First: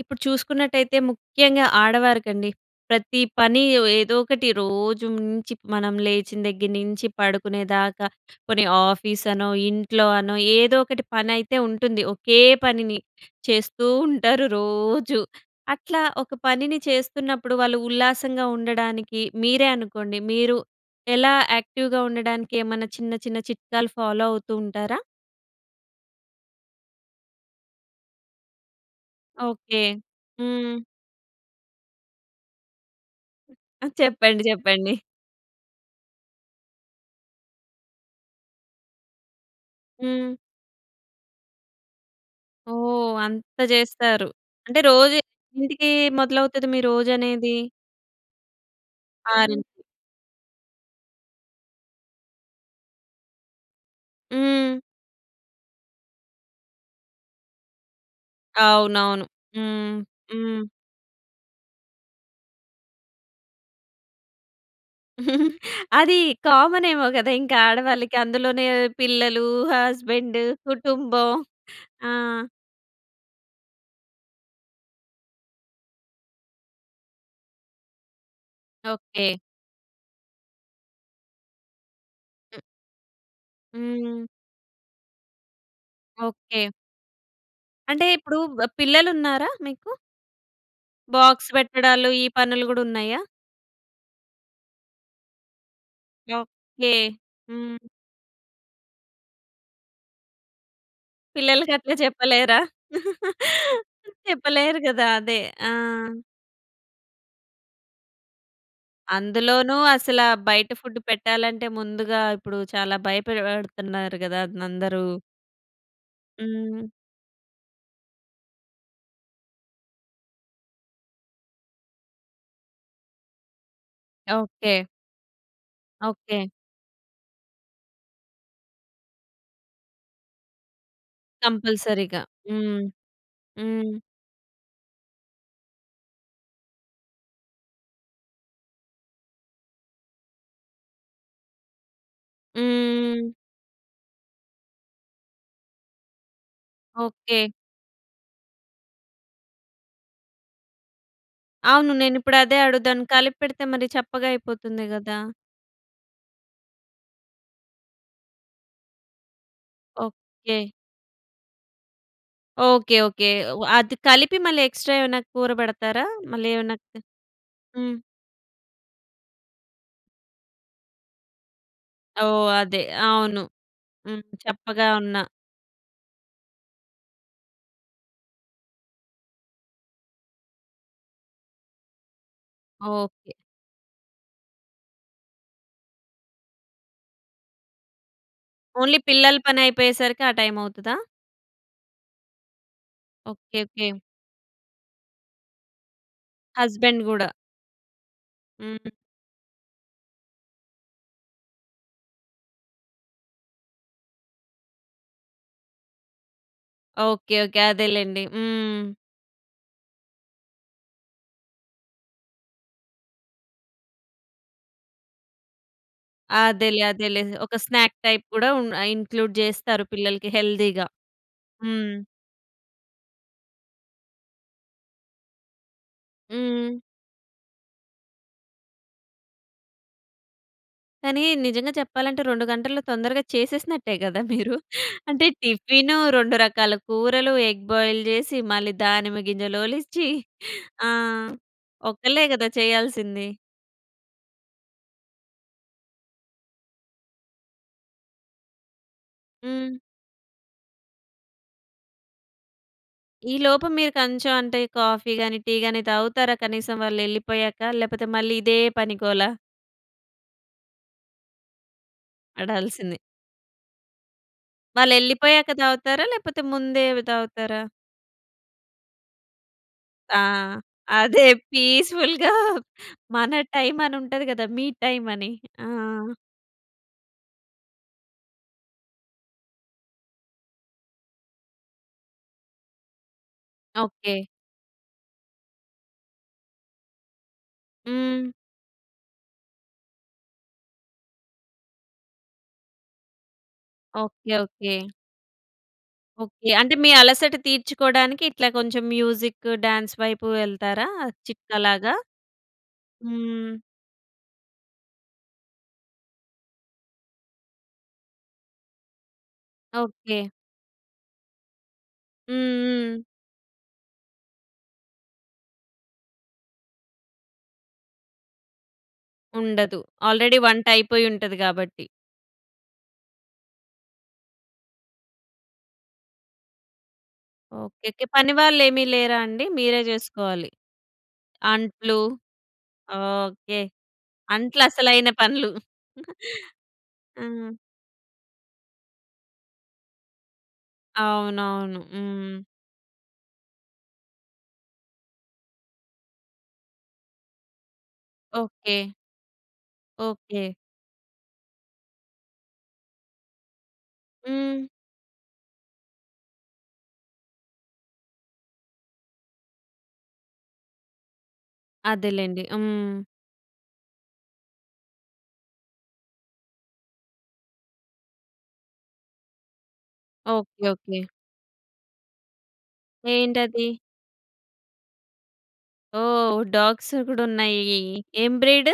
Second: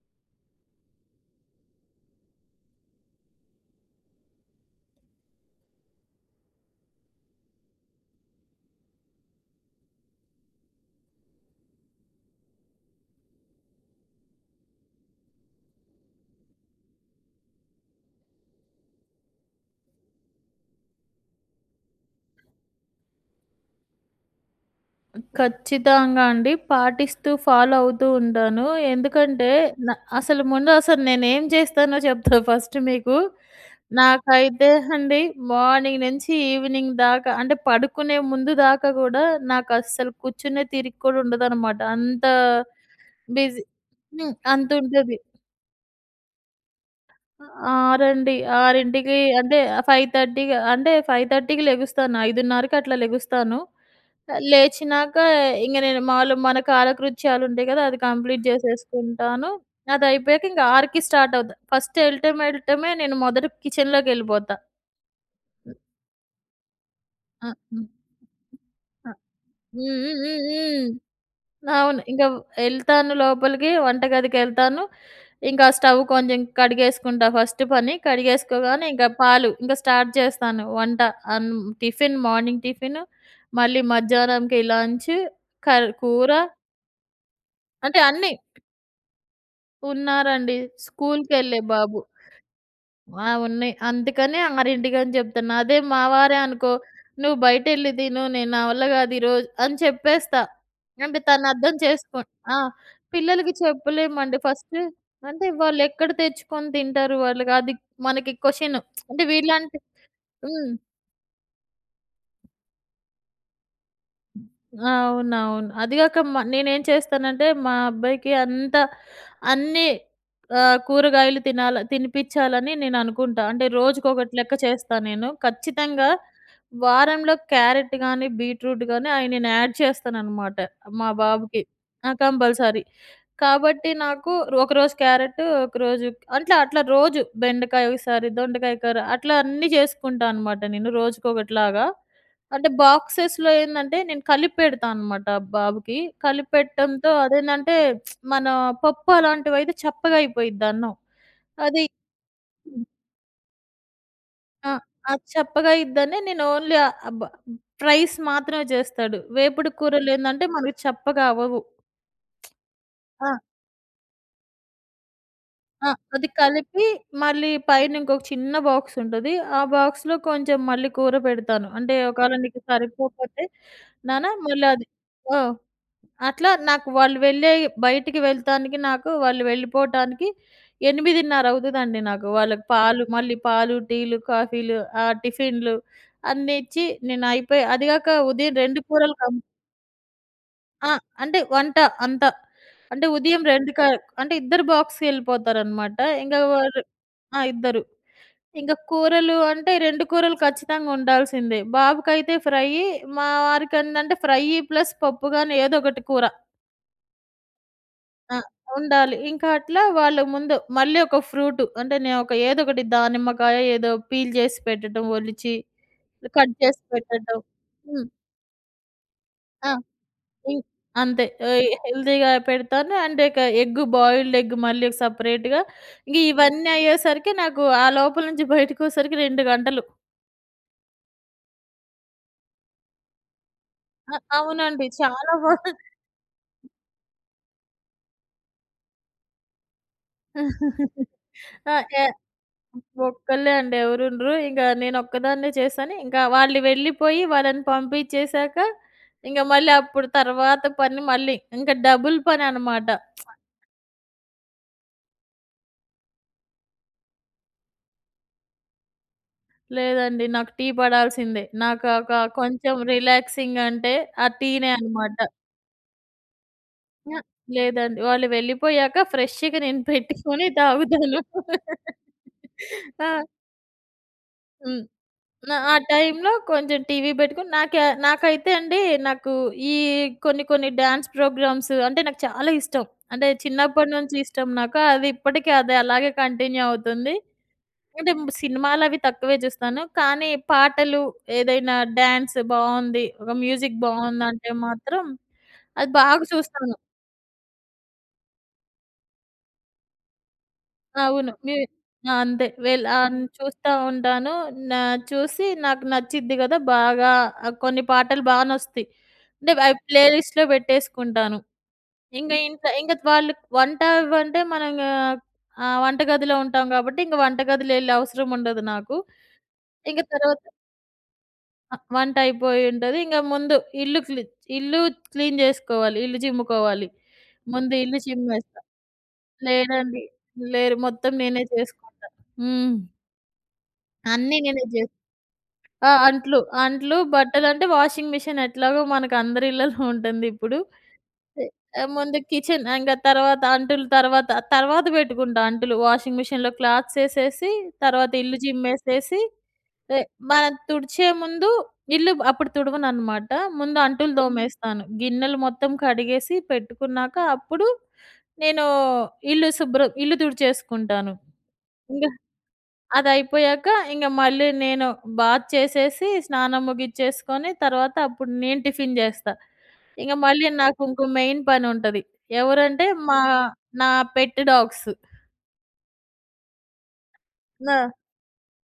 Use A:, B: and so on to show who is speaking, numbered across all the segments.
A: ఇప్పుడు చూసుకున్నట్టయితే ముఖ్యంగా ఆడవారికండి. ప్రతి పని ఏదోకటి రోజు నుంచి మనం లేచిన దగ్గర నుంచి పడుకునేదాకా కొని ఆఫీస్‌ అనో, ఇంట్లో‌ అనో, ఏదో ఒకటి పని అయితే ఉంటుంది. ఒకే పనిని చేస్తూ ఉంటారు రోజు. అట్లా ఒక పనిని చేస్తున్నప్పుడు వాళ్ళు ఉల్లాసంగా ఉండడానికి మీరే అనుకోండి మీరు ఎలా యాక్టివ్‍గా ఉండడానికి ఏమన్నా చిన్న, చిన్న చిట్కాలు ఫాలో అవుతూ ఉంటారా?
B: ఖచ్చితంగా అండి. పాటిస్తూ ఫాలో అవుతూ ఉంటాను. ఎందుకంటే,
A: ఓకే.
B: న అసలు ముందు
A: హ్మ్.
B: అసలు నేను ఏం చేస్తానో చెప్తా ఫస్ట్ మీకు.
A: ఆ! చెప్పండి.
B: నాకైతే
A: చెప్పండి.
B: అండి మార్నింగ్ నుంచి ఈవినింగ్ దాకా అంటే పడుకునే ముందు దాకా గూడా నాకు అస్సలు
A: హ్మ్.
B: కూర్చునే తీరిక కూడా ఉండదనమాట. అంత
A: ఓహ్! అంత
B: బిజీ.
A: చేస్తారు.
B: హ్మ్.
A: అంటే రోజు
B: అంతుంటది.
A: ఎన్నింటికి మొదలవుతుంది మీ రోజనేది?
B: ఆరండి. 6కి అంటే
A: 6:00కి
B: 5:30కి అంటే 5:30కి లెగుస్తాను. 5:30కి అట్లా లెగుస్తాను.
A: హ్మ్.
B: లేచినాక ఇంగ నేను మాములుగా మన కాలకృత్యాలు ఉంటాయి గదా! అది కంప్లీట్
A: అవునవును.
B: చేసేసుకుంటాను.
A: హ్మ్.
B: అది అయిపోయాక
A: హ్మ్.
B: ఇంక 6:00కి స్టార్ట్ అవుతా. ఫస్ట్ వెళ్ళటమే, వెళ్ళటమే నేను మొదటి కిచెన్‍లోకి వెళ్ళిపోతా.
A: అది కామన్ ఏమో కదా!
B: ఆ!
A: ఇంక
B: హ్మ్.
A: ఆడవాళ్ళకి అందులోనే
B: ఆ!
A: పిల్లలు,
B: హ్మ్. హ్మ్.
A: హస్బెండ్,
B: హ్మ్. హ్మ్.
A: కుటుంబం.
B: అవును.
A: ఆ!
B: ఇంక వే ఎళ్తాను లోపలికి వంటగదికేళ్తాను. ఇంకా స్టవ్ కొంచెం కడిగేసుకుంటా ఫస్ట్ పని. కడిగేసుకోగానే ఇంకా
A: ఓకే.
B: పాలు ఇంగా స్టార్ట్ చేస్తాను. వంట అన్ టిఫిన్ మార్నింగ్ టిఫిన్, మళ్ళీ
A: హ్మ్.
B: మధ్యాహ్నంకి లంచ్ కర్ కూర.
A: ఓకే.
B: అంటే
A: అంటే
B: అన్ని.
A: ఇప్పుడు పిల్లలున్నారా మీకు?
B: ఉన్నారండి.
A: బాక్స్
B: స్కూల్‌కెళ్ళే బాబు.
A: పెట్టడాలు ఈ పనులు కూడా ఉన్నాయా?
B: ఆ! ఉన్నాయి. అందుకని 6కి అని చెప్తున్నా. అదే మా వారే అనుకో,
A: ఓకె.
B: "నువ్వు
A: హ్మ్.
B: బయటెళ్లి తిను. నేను నా వల్ల కాదు ఈరోజు" అని చెప్పేస్తా. అంటే తను
A: పిల్లలకి
B: అర్థం
A: అట్లా
B: చేసుకుం ఆ!
A: చెప్పలేరా?
B: పిల్లలకి చెప్పలేమండి.
A: చెప్పలేరు
B: ఫస్ట్
A: కదా! అదే.
B: అంటే
A: ఆ!
B: వాళ్లెక్కడ తెచ్చుకొని తింటారు! వాళ్ళుకి అది మనకి క్వశ్చన్. అంటే
A: అందులోనూ
B: వీళ్లంటే
A: అసల బయట
B: హ్మ్.
A: ఫుడ్ పెట్టాలంటే ముందుగా ఇప్పుడు చాలా భయపెపడుతున్నారు కదా అందరూ.
B: అవునవును. అదిగాక మా నేనేం
A: హ్మ్.
B: చేస్తానంటే మా అబ్బాయికి అంతా అన్నీ ఆహ్, కూరగాయలు తినాల తినిపించాలని నేను అనుకుంటా. అంటే రోజుకొకటి లెక్క
A: ఓకె.
B: చేస్తా నేను. ఖచ్చితంగా
A: ఓకె.
B: వారంలో క్యారెట్ కాని, బీట్‌రూట్ కానీ అయి నేను యాడ్ చేస్తాననమాట మా బాబుకి. ఆ!
A: కంపల్సరీ‌గా. హ్మ్.
B: కంపల్సరీ. కాబట్టి
A: హ్మ్.
B: నాకు ఒకరోజు క్యారెటు, ఒకరోజు అంటే అట్లా రోజు బెండకాయ ఒకసారి, దొండకాయ కూర. అట్లా అన్నీ చేసుకుంటా అనమాట నేను, రోజుకొకటిలాగా. అంటే
A: హ్మ్.
B: బాక్సెస్‌లో ఏందంటే నేను కలిపి పెడతా అనమాట బాబుకి. కలిపి పెట్టడంతో
A: ఓకె.
B: అదేందంటే మన పప్పు అలాంటివైతే చప్పగా అయిపోయిద్ది అన్నం. అది
A: అవును. నేనిప్పుడు అదే అడుగుతాను. కలిపి పెడితే మరి చప్పగా
B: ఆ!
A: అయిపోతుంది కదా!
B: అది చప్పగా అయ్యిద్దని, నేను ఓన్లీ ఆహ్, అబ్ ప్రైస్ మాత్రమే చేస్తాడు. వేపుడు కూరలేందంటే
A: ఓకె.
B: మనకు చప్పగా అవ్వవు.
A: Okay, okay.
B: ఆ!
A: అది కలిపి మళ్ళీ ఎక్స్‌ట్రా ఏమన్నా కూర
B: ఆ!
A: పెడతారా?
B: అది
A: మళ్ళీ ఏమన్నా?
B: కలిపి మళ్ళీ పైన
A: హ్మ్.
B: ఇంకొక చిన్న బాక్స్ ఉంటది. ఆ బాక్స్‌లో కొంచెం మళ్ళీ కూర పెడతాను. అంటే "ఒకవేళ
A: ఓహ్!
B: నీకు
A: అదే, అవును.
B: సరిపోకపోతే,
A: హ్మ్.
B: నాన్న మళ్లది"
A: చప్పగా ఉన్నా.
B: ఆ! అట్లా నాకు వాళ్ళు వెళ్ళే బయటికి వెళ్తానికి నాకు వాళ్ళు వెళ్ళిపోవటానికి, 8.30 అవుతదండి నాకు. వాళ్ళకి పాలు
A: ఓకె.
B: మళ్ళీ పాలు, టీలు, కాఫీలు, ఆహ్, టిఫిన్‌లు అన్ని ఇచ్చి, నేను అయిపోయి అదిగాక ఉదయం 2
A: ఓన్లీ
B: కూరలు
A: పిల్లల
B: కమ్
A: పనైపోయేసరికి ఆ టైం
B: ఆ!
A: అవుతదా?
B: అంటే వంట అంత. అంటే ఉదయం
A: ఓకె,
B: 2 క
A: ఓకె.
B: అంటే ఇద్దరు బాక్స్‌కెళ్ళిపోతారనమాట. ఇంక వాళ్ళు
A: హస్బెండ్ కూడా.
B: ఆ! ఇద్దరు. ఇంక
A: హ్మ్.
B: కూరలు అంటే 2 కూరలు ఖచ్చితంగా ఉండాల్సిందే. బాబుకైతే ఫ్రై, మా వారికి ఏందంటే ఫ్రైయ్యి ప్లస్ పప్పు కాని ఏదో ఒకటి కూర.
A: ఓకే. ఓకే. అదేలెండి.
B: అ!
A: హ్మ్.
B: ఉండాలి. ఇంకా అట్లా వాళ్ళు ముందు, మళ్ళీ ఒక ఫ్రూట్. అంటే నేను ఒక ఏదోకటి దానిమ్మకాయ ఏదో పీల్ జేసి పెట్టటం ఒలిచి, కట్
A: అదేలే.
B: చేసి
A: అదేలే.
B: పెట్టటం.
A: ఒక స్నాక్
B: హ్మ్.
A: టైప్ కూడా ఉం ఆహ్, ఇంక్లూడ్
B: ఆ!
A: జేస్తారు, పిల్లలకి
B: ఇం
A: హెల్దీగా.
B: అంతే. అయి
A: హ్మ్.
B: హెల్దీగా పెడతాను. అండ్ ఇక ఎగ్ బాయిల్డ్ ఎగ్ మళ్ళీ సెపరేట్‌గా. ఇంగ ఇవన్నీ
A: హ్మ్.
B: అయ్యేసరికి, నాకు ఆ లోపల నుంచి బయటికి వచ్చేసరికి 2 గంటలు.
A: కానీ నిజంగా చెప్పాలంటే, 2 గంటల్లో తొందరగా చేసేసినట్టే
B: అ!
A: గదా! మీరు.
B: అవునండి.
A: అంటే,
B: చాలా వ
A: టిఫిను రెండు రకాల కూరలు, ఎగ్ బాయిల్ జేసి మళ్ళీ, దానిమ్మ గింజలు ఒలిచి. ఆ! ఒకళ్ళే గదా చేయాల్సింది.
B: ఒక్కళ్ళే అండి ఎవరూ ఉండరు. ఇంగ నేను ఒక్కదాన్నే చేశాను. ఇంకా వాళ్ళు వెళ్ళిపోయి, వాళ్ళని పంపిచ్చేసాక, ఇంగ మళ్ళీ
A: హ్మ్.
B: అప్పుడు తర్వాత పని మళ్ళీ. ఇంక డబుల్ పని అన్నమాట.
A: ఈ లోపు మీరు కొంచెం అంటే కాఫీ గాని, టీ గాని తాగుతారా? కనీసం వాళ్ళు ఎళ్ళిపోయాక, లేకపోతే మళ్ళీ ఇదే పనిగోలా?
B: లేదండి. నాకు టీ పడాల్సిందే. నాకాకా కొంచెం
A: అడాల్సింది.
B: రిలాక్సింగ్ అంటే ఆ టీనే అన్నమాట.
A: వాళ్ళెళ్ళిపోయాక తాగుతారా లేకపోతే ముందే తాగుతారా?
B: లేదండి. వాళ్ళు వెళ్ళిపోయాక ఫ్రెష్‌గా నేను
A: ఆ!
B: పెట్టుకొని తాగుతాను.
A: అదే పీస్‌ఫుల్‌గా
B: ఆ!
A: మన టైమ్ అని ఉంటది గదా! మీ
B: హ్మ్.
A: టైమ్ అని.
B: ఆ!
A: ఆ!
B: ఆ టైంలో కొంచెం టీవీ పెట్టుకొని నాకి నాకైతే అండి నాకు ఈ కొన్ని కొన్ని డ్యాన్స్ ప్రోగ్రామ్స్ అంటే, నాకు చాలా ఇష్టం. అంటే చిన్నప్పడి నుంచి
A: ఓకె.
B: ఇష్టం నాకు అది ఇప్పటికి అది అలాగే కంటిన్యూ అవుతుంది. అంటే
A: హ్మ్.
B: సినిమాలు అవి తక్కువే చూస్తాను. కానీ పాటలు, ఏదైనా డ్యాన్స్ బావుంది. ఒక మ్యూజిక్
A: ఓకె.
B: బావుందంటే
A: ఓకె.
B: మాత్రం అది బాగా
A: ఓకె. అంటే,
B: చూస్తాను.
A: మీ అలసట తీర్చుకోవడానికి ఇట్లా కొంచెం మ్యూజిక్, డాన్స్ వైపు వెళ్తారా?
B: అవును. నేను
A: చిట్కాలాగా.
B: ఆ! అంతే వెళ్లి ఆన్
A: హ్మ్.
B: చూస్తా ఉంటాను. నా చూసి నాకు నచ్చిద్ది కదా! బాగా ఆహ్, కొన్ని పాటలు బాగా నచ్చుతాయి. అంటే అవి
A: ఓకె.
B: ప్లేలిస్ట్‌లో పెట్టేసుకుంటాను. ఇంగా ఇంక ఇంగా
A: హ్మ్. హ్మ్.
B: వాళ్ళు వంట అవ్వంటే మనం ఇంగ ఆహ్, వంట గదిలో ఉంటాం కాబట్టి ఇంక వంటగదిలో వెళ్ళే అవసరం ఉండదు నాకు.
A: ఉండదు.
B: ఇంగ
A: ఆల్రెడీ
B: తర్వాత
A: వంట అయిపోయి ఉంటది కాబట్టి.
B: వంట అయిపోయింటది. ఇంగ ముందు ఇల్లు క్లీ ఇల్లు క్లీన్ జేసుకోవాలి. ఇల్లు చిమ్ముకోవాలి. ముందు ఇల్లు
A: ఓకెకె.
B: చిమ్మేస్తా.
A: పనివాళ్లు ఏమీ లేరా అండి? మీరే
B: లేదండి.
A: జేసుకోవాలి.
B: లేరు. మొత్తం నేనే
A: అంట్లు
B: చేసుకుంటా. హ్మ్.
A: ఓకె.
B: అన్నీ
A: అంట్లు
B: నేనే జే
A: అసలైన పనులు.
B: ఆ! అంట్లు, అంట్లు. బట్టలు
A: హ్మ్.
B: అంటే వాషింగ్ మిషన్ ఎట్లాగో మనకు అందరి ఇళ్లలో ఉంటుంది ఇప్పుడు.
A: అవునవును.
B: ముందు
A: హ్మ్.
B: కిచెన్ ఇంగ తర్వాత అంటులు తర్వాత, తర్వాత పెట్టుకుంటా అంటులు. వాషింగ్ మిషన్‍లో క్లాత్స్ యేసేసి తర్వాత ఇల్లు
A: ఓకె.
B: చిమ్మేసేసి,
A: ఓకె.
B: మనం తుడిచే ముందు ఇల్లు అప్పుడు తుడవనన్నమాట. ముందు అంటులు
A: హ్మ్.
B: తోమేస్తాను. గిన్నెలు మొత్తం కడిగేసి పెట్టుకున్నాక, అప్పుడు నేను ఇల్లు శుభ్రం ఇల్లు తుడిచేసుకుంటాను. ఇంగ
A: అదేలెండి. హ్మ్.
B: అది అయిపోయాక ఇంగా, మళ్ళీ నేను బాత్ చేసేసి, స్నానం ముగిచ్చేసుకొని తర్వాత అప్పుడు నేను టిఫిన్ జేస్తా. ఇంగ మళ్ళీ
A: ఓకె.
B: నాకు
A: ఓకె.
B: ఇంకో మెయిన్ పని ఉంటది. ఎవరంటే మా
A: ఏంటది?
B: నా పెట్ డాగ్సు.
A: ఓహ్! డాగ్స్ గూడా ఉన్నాయి.
B: ఆ!
A: ఏం బ్రీడ్?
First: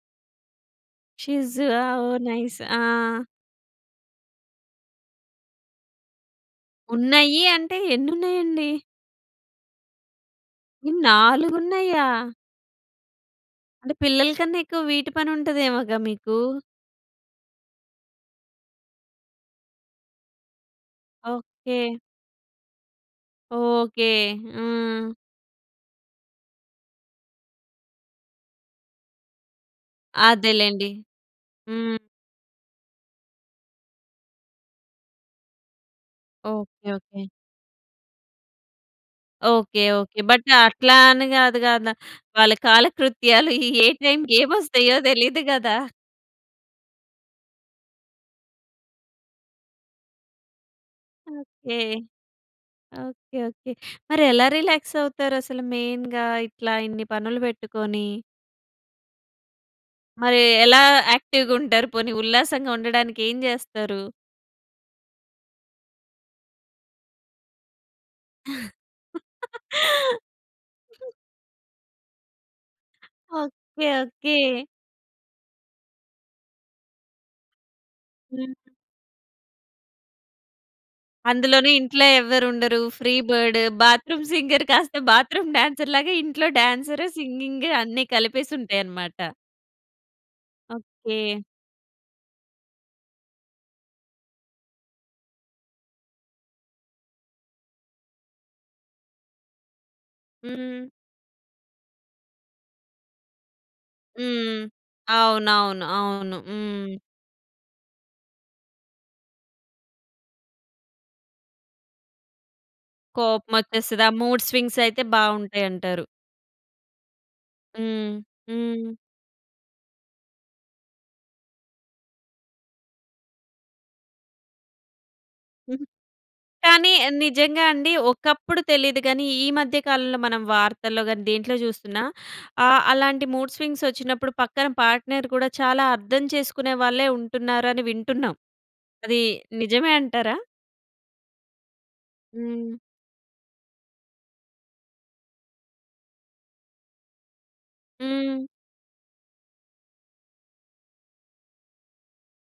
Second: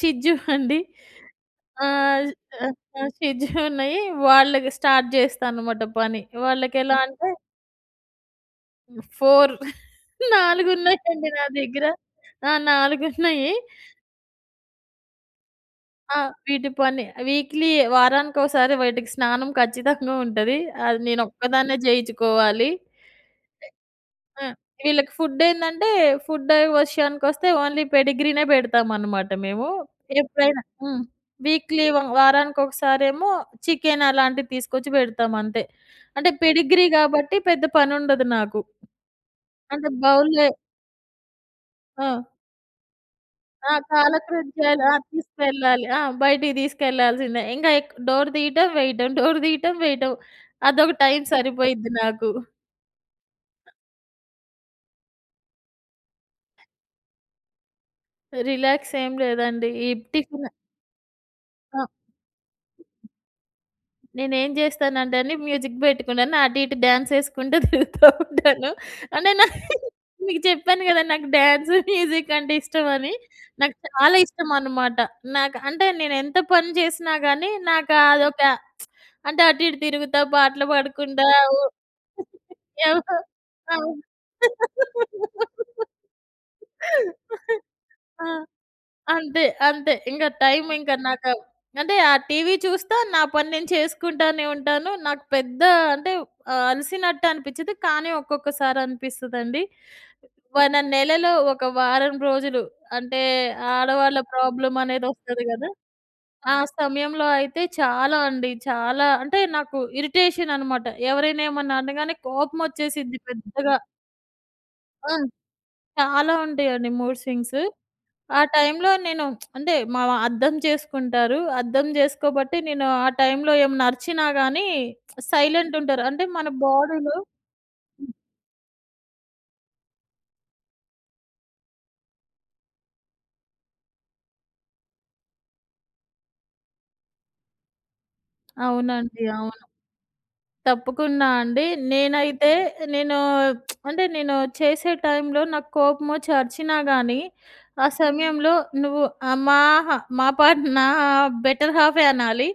B: షిట్జూ అండి.
A: షిట్జూ ఆ, ఓహ్!
B: ఆహ్,
A: నైస్. ఆ!
B: ఆహ్, షిట్జూ ఉన్నాయి. వాళ్ళకి స్టార్ట్ జేస్తా అనమాట పని. వాళ్ళకి ఎలా అంటే
A: ఉన్నాయి అంటే ఎన్ని ఉన్నాయండి?
B: 4 4 ఉన్నాయండి నా దగ్గర.
A: నాలుగున్నాయా!
B: ఆ! 4 ఉన్నాయి.
A: అంటే పిల్లలకన్నా ఎక్కువ వీటి పని ఉంటదేమోగా
B: ఆ!
A: మీకు?
B: వీటి పని వీక్‌లీ వారానికోసారి వీటికి స్నానం ఖచ్చితంగా ఉంటది. అది నేను ఒక్కదాన్నే
A: ఓకే.
B: జేయిచ్చుకోవాలి.
A: ఓకే!
B: ఆ!
A: హ్మ్.
B: వీళ్ళకి ఫుడ్ ఏందంటే ఫుడ్ విషయానికి వస్తే ఓన్లీ పెడిగ్రీనే పెడతామనమాట మేము. ఎప్పుడైనా
A: అదేలెండి.
B: హ్మ్. వీక్‌లీ
A: హ్మ్.
B: వారానికి ఒకసారేమో చికెన్ అలాంటివి తీసుకొచ్చి పెడతాము అంతే. అంటే పెడిగ్రీ
A: ఓకే. ఓకే.
B: కాబట్టి పెద్ద పనుండదు నాకు.
A: ఓకే.
B: అంటే
A: ఓకే.
B: బౌల్‌లో
A: బట్ అట్లా అని గాదు గదా!
B: ఆ!
A: వాళ్ళ కాలకృత్యాలు
B: ఆ!
A: ఏ టైమ్‌కి ఏమి
B: కాలకృత్యాలు ఆ!
A: వస్తాయో తెలీదు గదా!
B: తీసుకెళ్ళాలి. ఆ! బయటికి తీసుకెళ్ళాల్సిందే. ఇంక ఎక్ డోర్ తీయటం వేయటం. డోర్ తీయటం వేయటం. అదొక టైమ్
A: ఓకే.
B: సరిపోయిద్ది నాకు.
A: Okay okay. మరి ఎలా రిలాక్స్ అవుతారు అసలు మెయిన్‌గా? ఇట్లా ఇన్ని పనులు పెట్టుకొని?
B: రిలాక్స్ ఏం లేదండి. ఈ
A: మరి
B: టిఫిన్
A: ఎలా యాక్టివ్‌గా ఉంటారు? పోనీ ఉల్లాసంగా ఉండడానికి ఏం జేస్తారు?
B: నేనేం జేస్తానంటే అండి, మ్యూజిక్ పెట్టుకున్నాను అటు ఇటు డాన్స్ ఏసుకుంటూ తిరుగుతూ ఉంటాను. అంటే నా మీకు చెప్పాను గదా! నాకు డాన్స్, మ్యూజిక్ అంటే ఇష్టమని. నాకు
A: ఓకే.
B: చాలా
A: ఓకే.
B: ఇష్టమనమాట. నాకు అంటే నేను ఎంత పని జేసినా గానీ, నాకు అదొక
A: హ్మ్.
B: అంటే అటు ఇటు తిరుగుతా పాటలు పాడకుండా ఆవూ
A: అందులోని ఇంట్లో ఎవ్వరు
B: [unintelligible]
A: ఉండరు. Free bird.
B: అవును.
A: బాత్రూమ్ సింగర్ కాస్త బాత్రూమ్ డాన్సర్‌లాగా ఇంట్లో డాన్సర్, సింగింగ్ అన్నీ
B: ఆ!
A: కలిపేసి ఉంటాయనమాట.
B: అంతే, అంతే. ఇంగ టైమ్ ఇంకా నాకు
A: ఓకే.
B: అంటే ఆ టీవీ చూస్తా నా పని నేను చేసుకుంటానే ఉంటాను. నాకు పెద్ద అంటే ఆహ్, అలసినట్టు అనిపిచ్చదు. కానీ ఒక్కొక్కసారి అనిపిస్తదండి. ఒన
A: హ్మ్.
B: నెలలో ఒక వారం రోజులు అంటే ఆడవాళ్ళ
A: హ్మ్.
B: ప్రాబ్లమ్ అనేది వస్తది గదా!
A: అవునవును. అవును.
B: ఆ
A: హ్మ్.
B: సమయంలో అయితే చాలా అండి. చాలా అంటే నాకు ఇరిటేషన్ అనమాట. ఎవరైనా ఏమన్నా అనగానే కోపం వచ్చేసిద్ది పెద్దగా.
A: కోపమొచ్చేస్తది. ఆ మూడ్ స్వింగ్స్ అయితే
B: హ్మ్.
A: బావుంటాయంటారు.
B: చాలా ఉంటాయండి మూడ్ స్వింగ్స్.
A: హ్మ్.
B: ఆ
A: హ్మ్.
B: టైమ్‌లో నేను అంటే మావ అర్థం జేసుకుంటారు. అర్థం జేసుకోబట్టి నేను ఆ టైమ్‌లో ఏమైనా అరిచినా గానీ సైలెంట్ ఉంటారు. అంటే మన
A: కానీ
B: బాడీలో
A: నిజంగా అండి. ఒకప్పుడు తెలీదు గానీ ఈ మధ్య కాలంలో మనం వార్తల్లో గానీ, దేంట్లో జూస్తున్నా ఆహ్, అలాంటి మూడ్ స్వింగ్స్ వచ్చినప్పుడు పక్కన పార్ట్‌నర్ కూడా చాలా అర్థం చేసుకునే వాళ్ళే ఉంటున్నారు అని వింటున్నాం. అది
B: అవునండి. అవును.
A: నిజమే అంటారా?
B: తప్పకుండా అండి. నేనైతే
A: హ్మ్.
B: నేను అంటే నేను చేసే టైమ్‌లో నాకోపమొచ్చి అరిచినా గానీ, ఆ
A: హ్మ్.
B: సమయంలో నువ్వు ఆమాహ్ మా పాట నా బెటర్ హాఫే అనాలి.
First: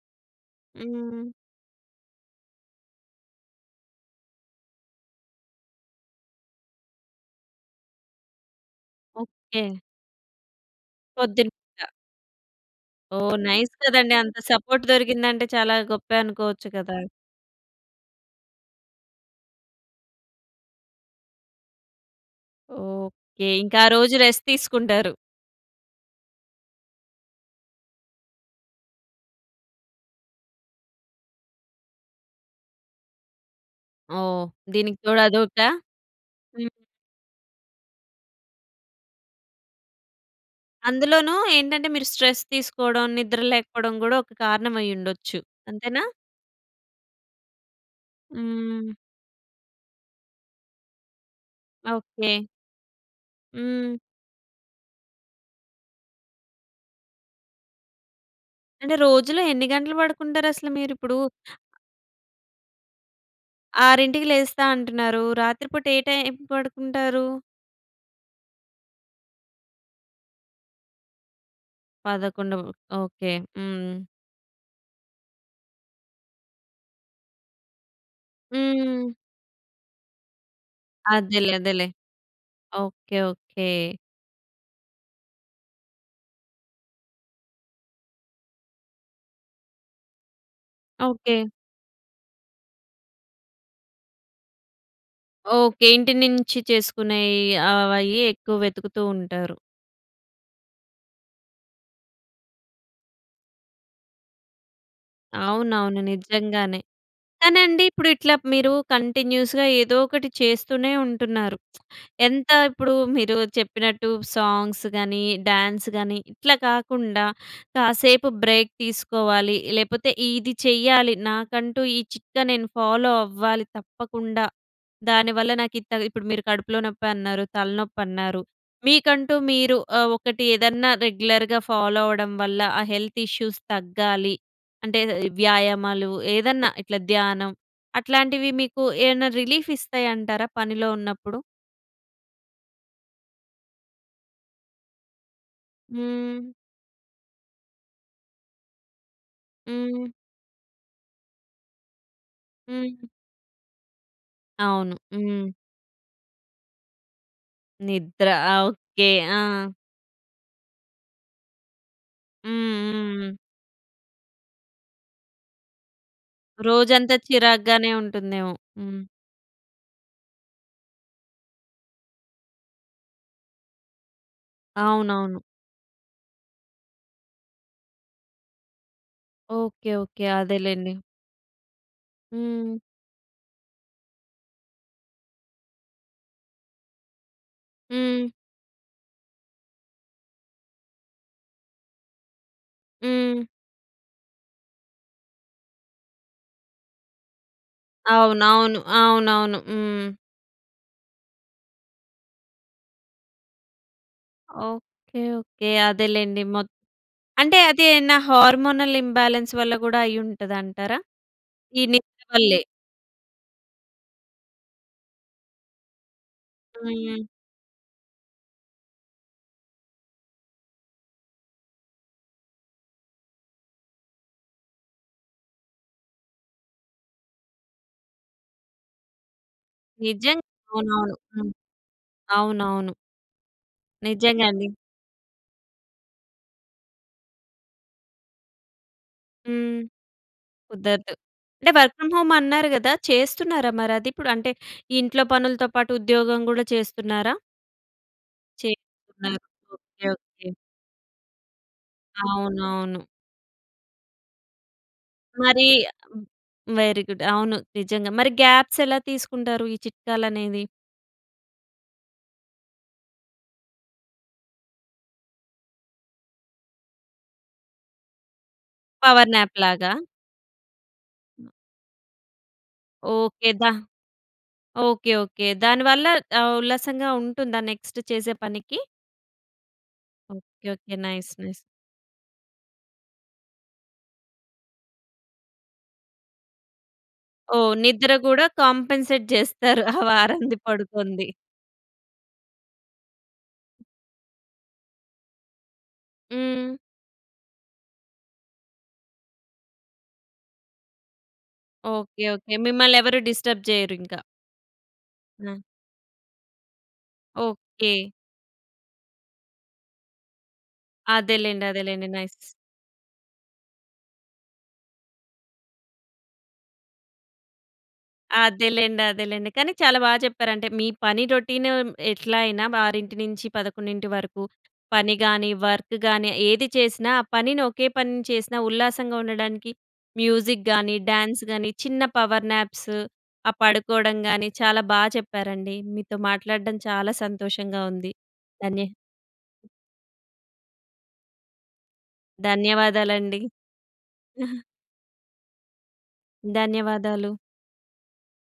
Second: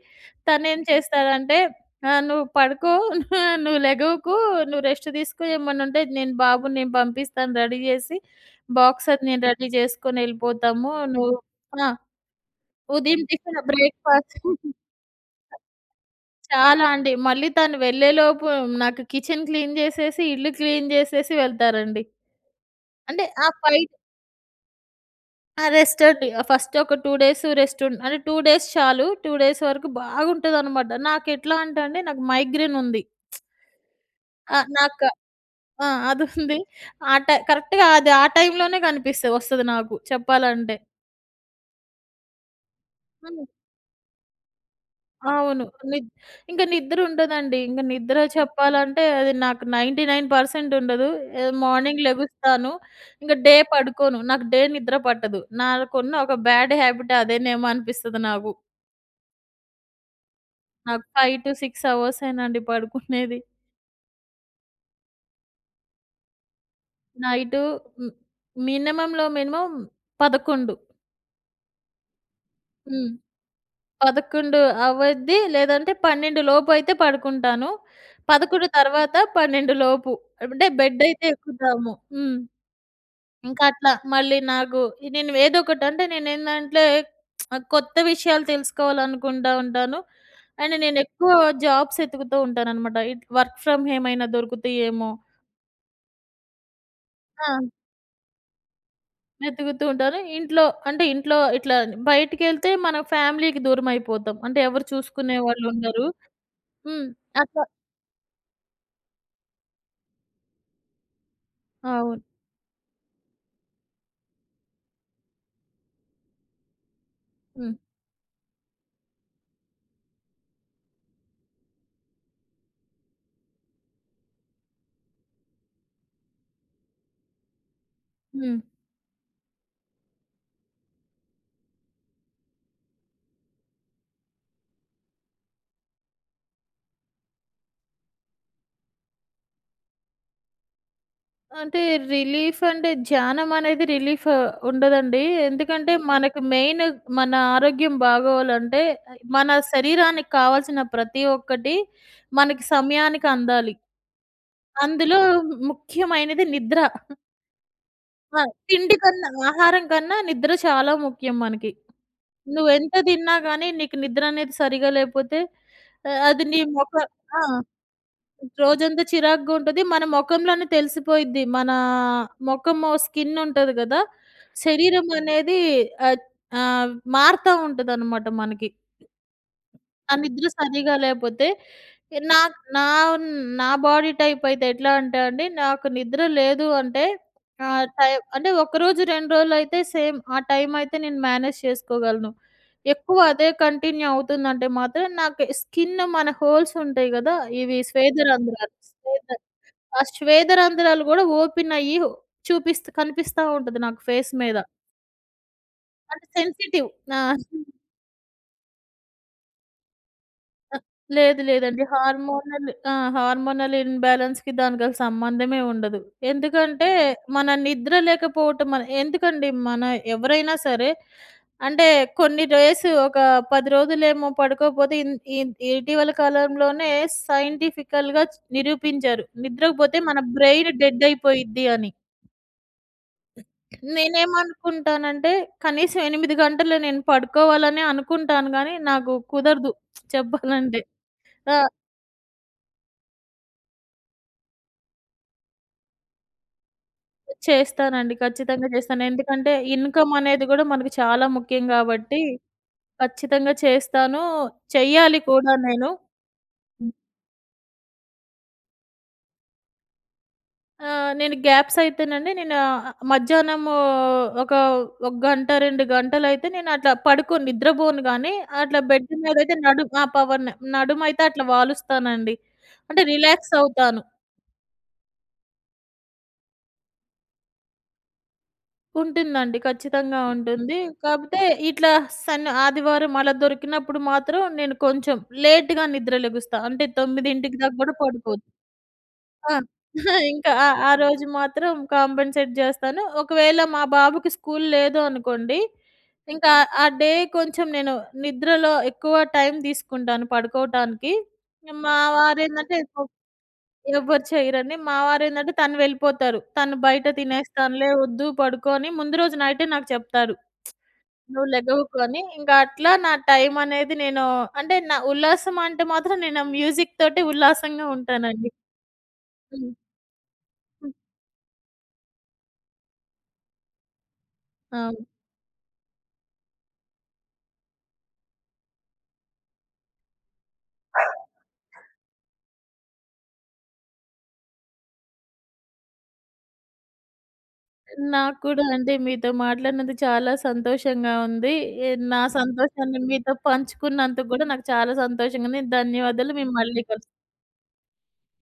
B: తను ఏం
A: హ్మ్.
B: చేస్తాడంటే ఆహ్, "నువ్వు పడుకో. నువ్వు లెగవకు. నువ్వు రెస్ట్ తీసుకో ఏమన్నా ఉంటే నేను బాబుని నేను పంపిస్తాను రెడీ జేసి, బాక్స్ అది నేను
A: ఓకే.
B: రెడీ జేసుకొని ఎళ్ళిపోతాము. నువ్వు"
A: పొద్దున పూట.
B: ఆ! ఉదయం
A: ఓహ్!
B: టిఫిన్
A: నైస్ కదండీ.
B: బ్రేక్‌ఫాస్ట్.
A: అంత సపోర్ట్ దొరికిందంటే చాలా గొప్పే అనుకోవచ్చు
B: చాలా
A: గదా!
B: అండి. మళ్ళీ తను వెళ్ళేలోపు నాకు కిచెన్ క్లీన్ జేసేసి ఇల్లు క్లీన్ జేసేసి వెళ్తారండి. అంటే ఆ
A: ఓకే. ఇంక ఆ
B: ఫైట్
A: రోజు రెస్ట్ తీసుకుంటారు.
B: ఆ! రెస్ట్ అండి. ఆ ఫస్ట్ ఒక 2 డేస్ రెస్ట్. ఉం అంటే, 2 డేస్ చాలు 2 డేస్ వరకు బాగుంటుందన్నమాట. నాకు ఎట్లా అంటే అండి నాకు మైగ్రేన్ ఉంది.
A: ఓహ్!
B: అ!
A: దీనికి
B: నాకా
A: తోడు అదొకటా?
B: ఆ! అది ఉంది.
A: హ్మ్.
B: ఆ టై కరెక్ట్‌గా అది ఆ టైమ్‌ లోనే కనిపిస్తది వస్తది నాకు చెప్పాలంటే.
A: అందులోను ఏంటంటే, మీరు స్ట్రెస్ తీసుకోవడం, నిద్ర
B: హ్మ్.
A: లేకపోవడం గూడా ఒక కారణం అయి ఉండొచ్చు.
B: అవును. నిద
A: అంతేనా?
B: ఇంకా నిద్ర ఉండదండి. ఇంకా నిద్ర
A: హ్మ్.
B: చెప్పాలంటే, అది నాకు 99% ఉండదు. A morning
A: okay.
B: లెగుస్తాను. ఇంక డే
A: హ్మ్.
B: పడుకోను. నాకు డే నిద్ర పట్టదు, నాకున్న బ్యాడ్ హాబిట్ అదేనేమో అనిపిస్తుంది నాకు.
A: అంటే రోజులో ఎన్ని గంటలు పడుకుంటారు అసలు మీరు
B: నాకు
A: ఇప్పుడు?
B: 5-6 అవర్సేనండి పడుకునేది.
A: 6:00కి లేస్తా అంటున్నారు. రాత్రి పూట ఏ టైం పడుకుంటారు?
B: నైటు మ్ మినిమమ్‌లో మినిమమ్ 11:00.
A: 11:00
B: హ్మ్.
A: ఓకె, హ్మ్.
B: 11:00 అవద్ది. లేదంటే 12:00 లోపు అయితే పడుకుంటాను. 11:00
A: హ్మ్.
B: తర్వాత 12:00 లోపు అంటే, బెడ్ అయితే
A: అదేలే, అదేలే.
B: ఎక్కుదాము. హ్మ్,
A: ఓకె,
B: ఇంకా
A: ఓకె.
B: అట్లా మళ్ళీ నాకు నేను ఏదోకటి అంటే, నేను ఏందంట్లే కొత్త విషయాలు తెలుసుకోవాలనుకుంటా ఉంటాను. అండ్ నేను ఎక్కువ
A: ఓకె.
B: జాబ్స్ ఏతుకుతూ ఉంటాననమాట ఇట్ వర్క్ ఫ్రమ్ హోమ్ ఏమైనా దొరుకుతాయి ఏమో
A: ఓకె. ఇంటి నుంచి చేసుకునే
B: ఆ!
A: అవైయ్యే ఎక్కువ వెతుకుతూ ఉంటారు.
B: వెతుకుతూ ఉంటాను. ఇంట్లో, అంటే ఇంట్లో ఇట్లా బయటకెళ్తే మన ఫ్యామిలీ‌కి దూరమైపోతాం. అంటే ఎవరు చూసుకునేవాళ్ళు
A: అవునవును,
B: ఉండరు.
A: నిజంగానే!
B: హ్మ్, అట్లా
A: కానీండి ఇప్పుడు ఇట్లా మీరు కంటిన్యూస్‌గా ఏదో ఒకటి చేస్తూనే ఉంటున్నారు.
B: అవును.
A: ఎంత ఇప్పుడు మీరు చెప్పినట్టు సాంగ్స్ గాని, డ్యాన్స్ గాని, ఇట్లా కాకుండా
B: హ్మ్.
A: కాసేపు బ్రేక్ తీసుకోవాలి. లేపోతే ఇది చేయాలి నాకంటూ ఈ చిట్కా నేను ఫాలో అవ్వాలి, తప్పకుండా. దానివల్ల నాకు ఇంత ఇప్పుడు మీరు కడుపులో నొప్పి అన్నారు, తలనొప్పి అన్నారు,
B: హ్మ్.
A: మీకంటూ మీరు ఒకటి ఏదన్నా రెగ్యులర్‌గా ఫాలో అవ్వడం వల్ల, ఆ హెల్త్ ఇష్యూస్ తగ్గాలి అంటే, వ్యాయామాలు ఏదన్నా ఇట్లా ధ్యానం అట్లాంటివి మీకు ఏమన్నా రిలీఫ్ ఇస్తాయి అంటారా? పనిలో ఉన్నప్పుడు?
B: అంటే రిలీఫ్ అంటే, ధ్యానం అనేది రిలీఫ్ ఉండదండి. ఎందుకంటే, మనకు
A: హ్మ్.
B: మెయిన్ మన ఆరోగ్యం బాగోవాలంటే, మన
A: హ్మ్.
B: శరీరానికి కావాల్సిన ప్రతి ఒక్కటి మనకి
A: హ్మ్.
B: సమయానికి అందాలి.
A: అవును.
B: అందులో
A: హ్మ్.
B: ముఖ్యమైనది నిద్ర.
A: నిద్ర
B: అహా!
A: అ!
B: తిండి
A: ఓకె.
B: కన్నా,
A: ఆ!
B: ఆహారం కన్నా నిద్ర చాలా ముఖ్యం మనకి. నువ్వు ఎంత
A: హుహు.
B: తిన్నా కానీ నీకు నిద్ర అనేది సరిగ్గా లేకపోతే ఆహ్, అది నీ మొఖం
A: రోజంతా
B: ఆ!
A: చిరాగ్గానే ఉంటుందేమో. హ్మ్.
B: రోజంతా చిరాకుగా ఉంటది. మన మొఖంలోనే తెలిసిపోయిద్ది మనా మొఖము స్కిన్ ఉంటది కదా, శరీరం
A: అవునవును.
B: అనేది ఆ ఆహ్, మారుతా ఉంటుందనమాట మనకి.
A: ఓకె.
B: ఆ
A: ఓకె.
B: నిద్ర సరిగ్గా
A: అదేలెండి.
B: లేకపోతే. నా
A: హ్మ్.
B: నా నా బాడీ టైప్ అయితే ఎట్లా అంటే అండి. నాకు నిద్ర లేదు అంటే ఆ టైమ్
A: హ్మ్.
B: అంటే ఒక రోజు, రెండు రోజులు అయితే సేమ్ ఆ టైమ్ అయితే నేను మేనేజ్ చేసుకోగలను. ఎక్కువ
A: హ్మ్.
B: అదే కంటిన్యూ అవుతుందంటే మాత్రం నాకు స్కిన్ మన హోల్స్ ఉంటాయి కదా, ఇవి శ్వేద రంధ్రాలు.
A: అవునవును.
B: శ్వేద
A: అవునవును.
B: ఆ
A: హ్మ్.
B: శ్వేద రంధ్రాలు కూడా ఓపెన్ అయ్యి చూపిస్త కనిపిస్తా ఉంటది, నాకు ఫేస్ మీద.
A: Okay, okay.
B: నాది
A: అదేలెండి. మొత్
B: సెన్సిటివ్, నా
A: అంటే
B: స్కిన్.
A: అది నా హార్మోనల్ ఇంబ్యాలన్స్ వల్ల కూడా అయ్యి ఉంటది
B: అ
A: అంటారా?
B: లేదు
A: ఈ
B: లేదండి.
A: నిద్ర వల్లే.
B: హార్మోనల్ ఆ! హార్మోనల్ ఇన్‌బాలెన్స్‌కి దానికి అసలు సంబంధమే ఉండదు. ఎందుకంటే
A: హ్మ్.
B: మన నిద్ర లేకపోవటం ఎందుకండి మన ఎవరైనా సరే అంటే కొన్ని డేస్ ఒక 10 రోజులేమో పడుకోకపోతే ఇం ఇం ఇటీవల కాలంలోనే సైంటిఫికల్‌గా చూ నిరూపించారు నిద్ర‌కు పోతే మన
A: నిజం
B: బ్రైన్ డెడ్
A: అవునవును, హ్మ్.
B: అయిపోయిద్ది అని.
A: అవునవును. నిజంగా అండి.
B: నేనేమనుకుంటానంటే, కనీసం 8 గంటలు, నేను పడుకోవాలనే అనుకుంటాను గానీ, నాకు కుదరదు,
A: హ్మ్.
B: చెప్పాలంటే.
A: కుదరదు.
B: అ
A: అంటే, వర్క్ ఫ్రమ్ హోమ్ అన్నారు కదా! చేస్తున్నారా మరి అది ఇప్పుడు? అంటే, ఈ ఇంట్లో పనులతో పాటు, ఉద్యోగం కూడా చేస్తున్నారా?
B: చేస్తానండి. ఖచ్చితంగా చేస్తాను.
A: చేస్తునారు.
B: ఎందుకంటే,
A: ఓకే.
B: ఇన్‌కమ్ అనేది
A: ఓకే.
B: కూడా మనకు చాలా ముఖ్యం గాబట్టి.
A: అవునవును.
B: ఖచ్చితంగా చేస్తానూ. చేయాలి కూడా
A: మరీ
B: నేను.
A: హ్మ్, వెరీ గుడ్. అవును. నిజంగా. మరి గ్యాప్స్ ఎలా తీసుకుంటారు ఈ చిట్కాలనేవి?
B: ఆహ్, నేను గ్యాప్స్ అయితేనండి, నేను ఆహ్, మధ్యాహ్నము ఒక ఒక గంట, 2 గంటలు అయితే నేను అట్లా పడుకోను, నిద్రపోను గాని, అట్లా బెడ్
A: పవర్
B: మీదైతే
A: న్యాప్ లాగా?
B: నడుం ఆ! పవర్‌న నడుమైతే అట్లా వాలుస్తానండి. అంటే,
A: ఓకే.
B: రిలాక్స్
A: ద
B: అవుతాను.
A: Okay, okay. దాని వల్ల ఆహ్, ఉల్లాసంగా ఉంటుందా నెక్స్ట్ చేసే పనికి?
B: ఉంటుందండి. ఖచ్చితంగా
A: ఓకే.
B: ఉంటుంది.
A: ఓకే. నైస్,
B: కాకపోతే
A: నైస్.
B: ఇట్లా సన్ ఆదివారం ఆలా దొరికినప్పుడు మాత్రం, నేను కొంచెం లేట్‌గా నిద్ర లెగుస్తా. అంటే, 9కి
A: ఓహ్!
B: దాకా కూడా
A: నిద్ర
B: పడుకోను.
A: కూడా, కంపెన్సేట్
B: ఆ!
A: చేస్తారు. ఆ
B: ఇంకా
A: వారంది
B: ఆ ఆ
A: పడుకోంది.
B: రోజు మాత్రం కంపెన్సేట్ జేస్తాను. ఒకవేళ మా బాబుకి స్కూల్ లేదు అనుకోండి. ఇంకా ఆహ్,
A: హ్మ్.
B: ఆ డే కొంచెం నేను, నిద్రలో ఎక్కువ టైమ్ తీసుకుంటాను పడుకోవటానికి. మా
A: ఓకే.
B: వారు
A: ఓకే.
B: ఏందంటే,
A: మిమ్మల్ని
B: పో
A: ఎవరు డిస్టర్బ్ చేయరు ఇంక.
B: ఎవ్వరు చేయరండి. మా వారు ఏందంటే,
A: ఆ!
B: తను వెళ్ళిపోతారు. తను బయట, "తినేస్తానులే
A: ఓకే.
B: వద్దు పడుకో" అని ముందు రోజు నైట్ నాకు చెప్తారు. "నువ్వు
A: అదేలెండి, అదేలెండి.
B: లెగవుకని."
A: నైస్.
B: ఇంకా, అట్లా నా టైమ్ అనేది నేను అంటే, న ఉల్లాసం అంటే మాత్రం నేను మ్యూజిక్ తోటే ఉల్లాసంగా ఉంటానండి.
A: అదేలెండి, అదేలెండి. కాని
B: హ్మ్.
A: చాల బా చెప్పారంటే, మీ
B: హ్మ్.
A: పని రొటీను ఎట్లా అయినా, ఆరింటి నుంచి పదకొండింటి వరకు.
B: అవును.
A: పని గాని, వర్క్ గాని, ఏది చేసిన, ఆ పనిని, ఒకే పనిని చేసిన ఉల్లాసంగా ఉండడానికి మ్యూజిక్ గానీ, డ్యాన్స్ గానీ, చిన్న పవర్‍ న్యాప్సు. ఆ పడుకోవడం గాని, చాల బా చెప్పారండి. మీతో మాట్లాడడం చాలా సంతోషంగా ఉంది.
B: నాకు కూడా
A: ధన్య
B: అండి. మీతో మాట్లాడినందుకు చాలా సంతోషంగా ఉంది. ఎ నా సంతోషాన్ని, మీతో
A: ధన్యవాదాలండి.
B: పంచుకున్నందుకు కూడా, నాకు చాలా సంతోషంగా ఉంది. ధన్యవాదాలు మేము మళ్ళీ కలుస్తాం.
A: ధన్యవాదాలు.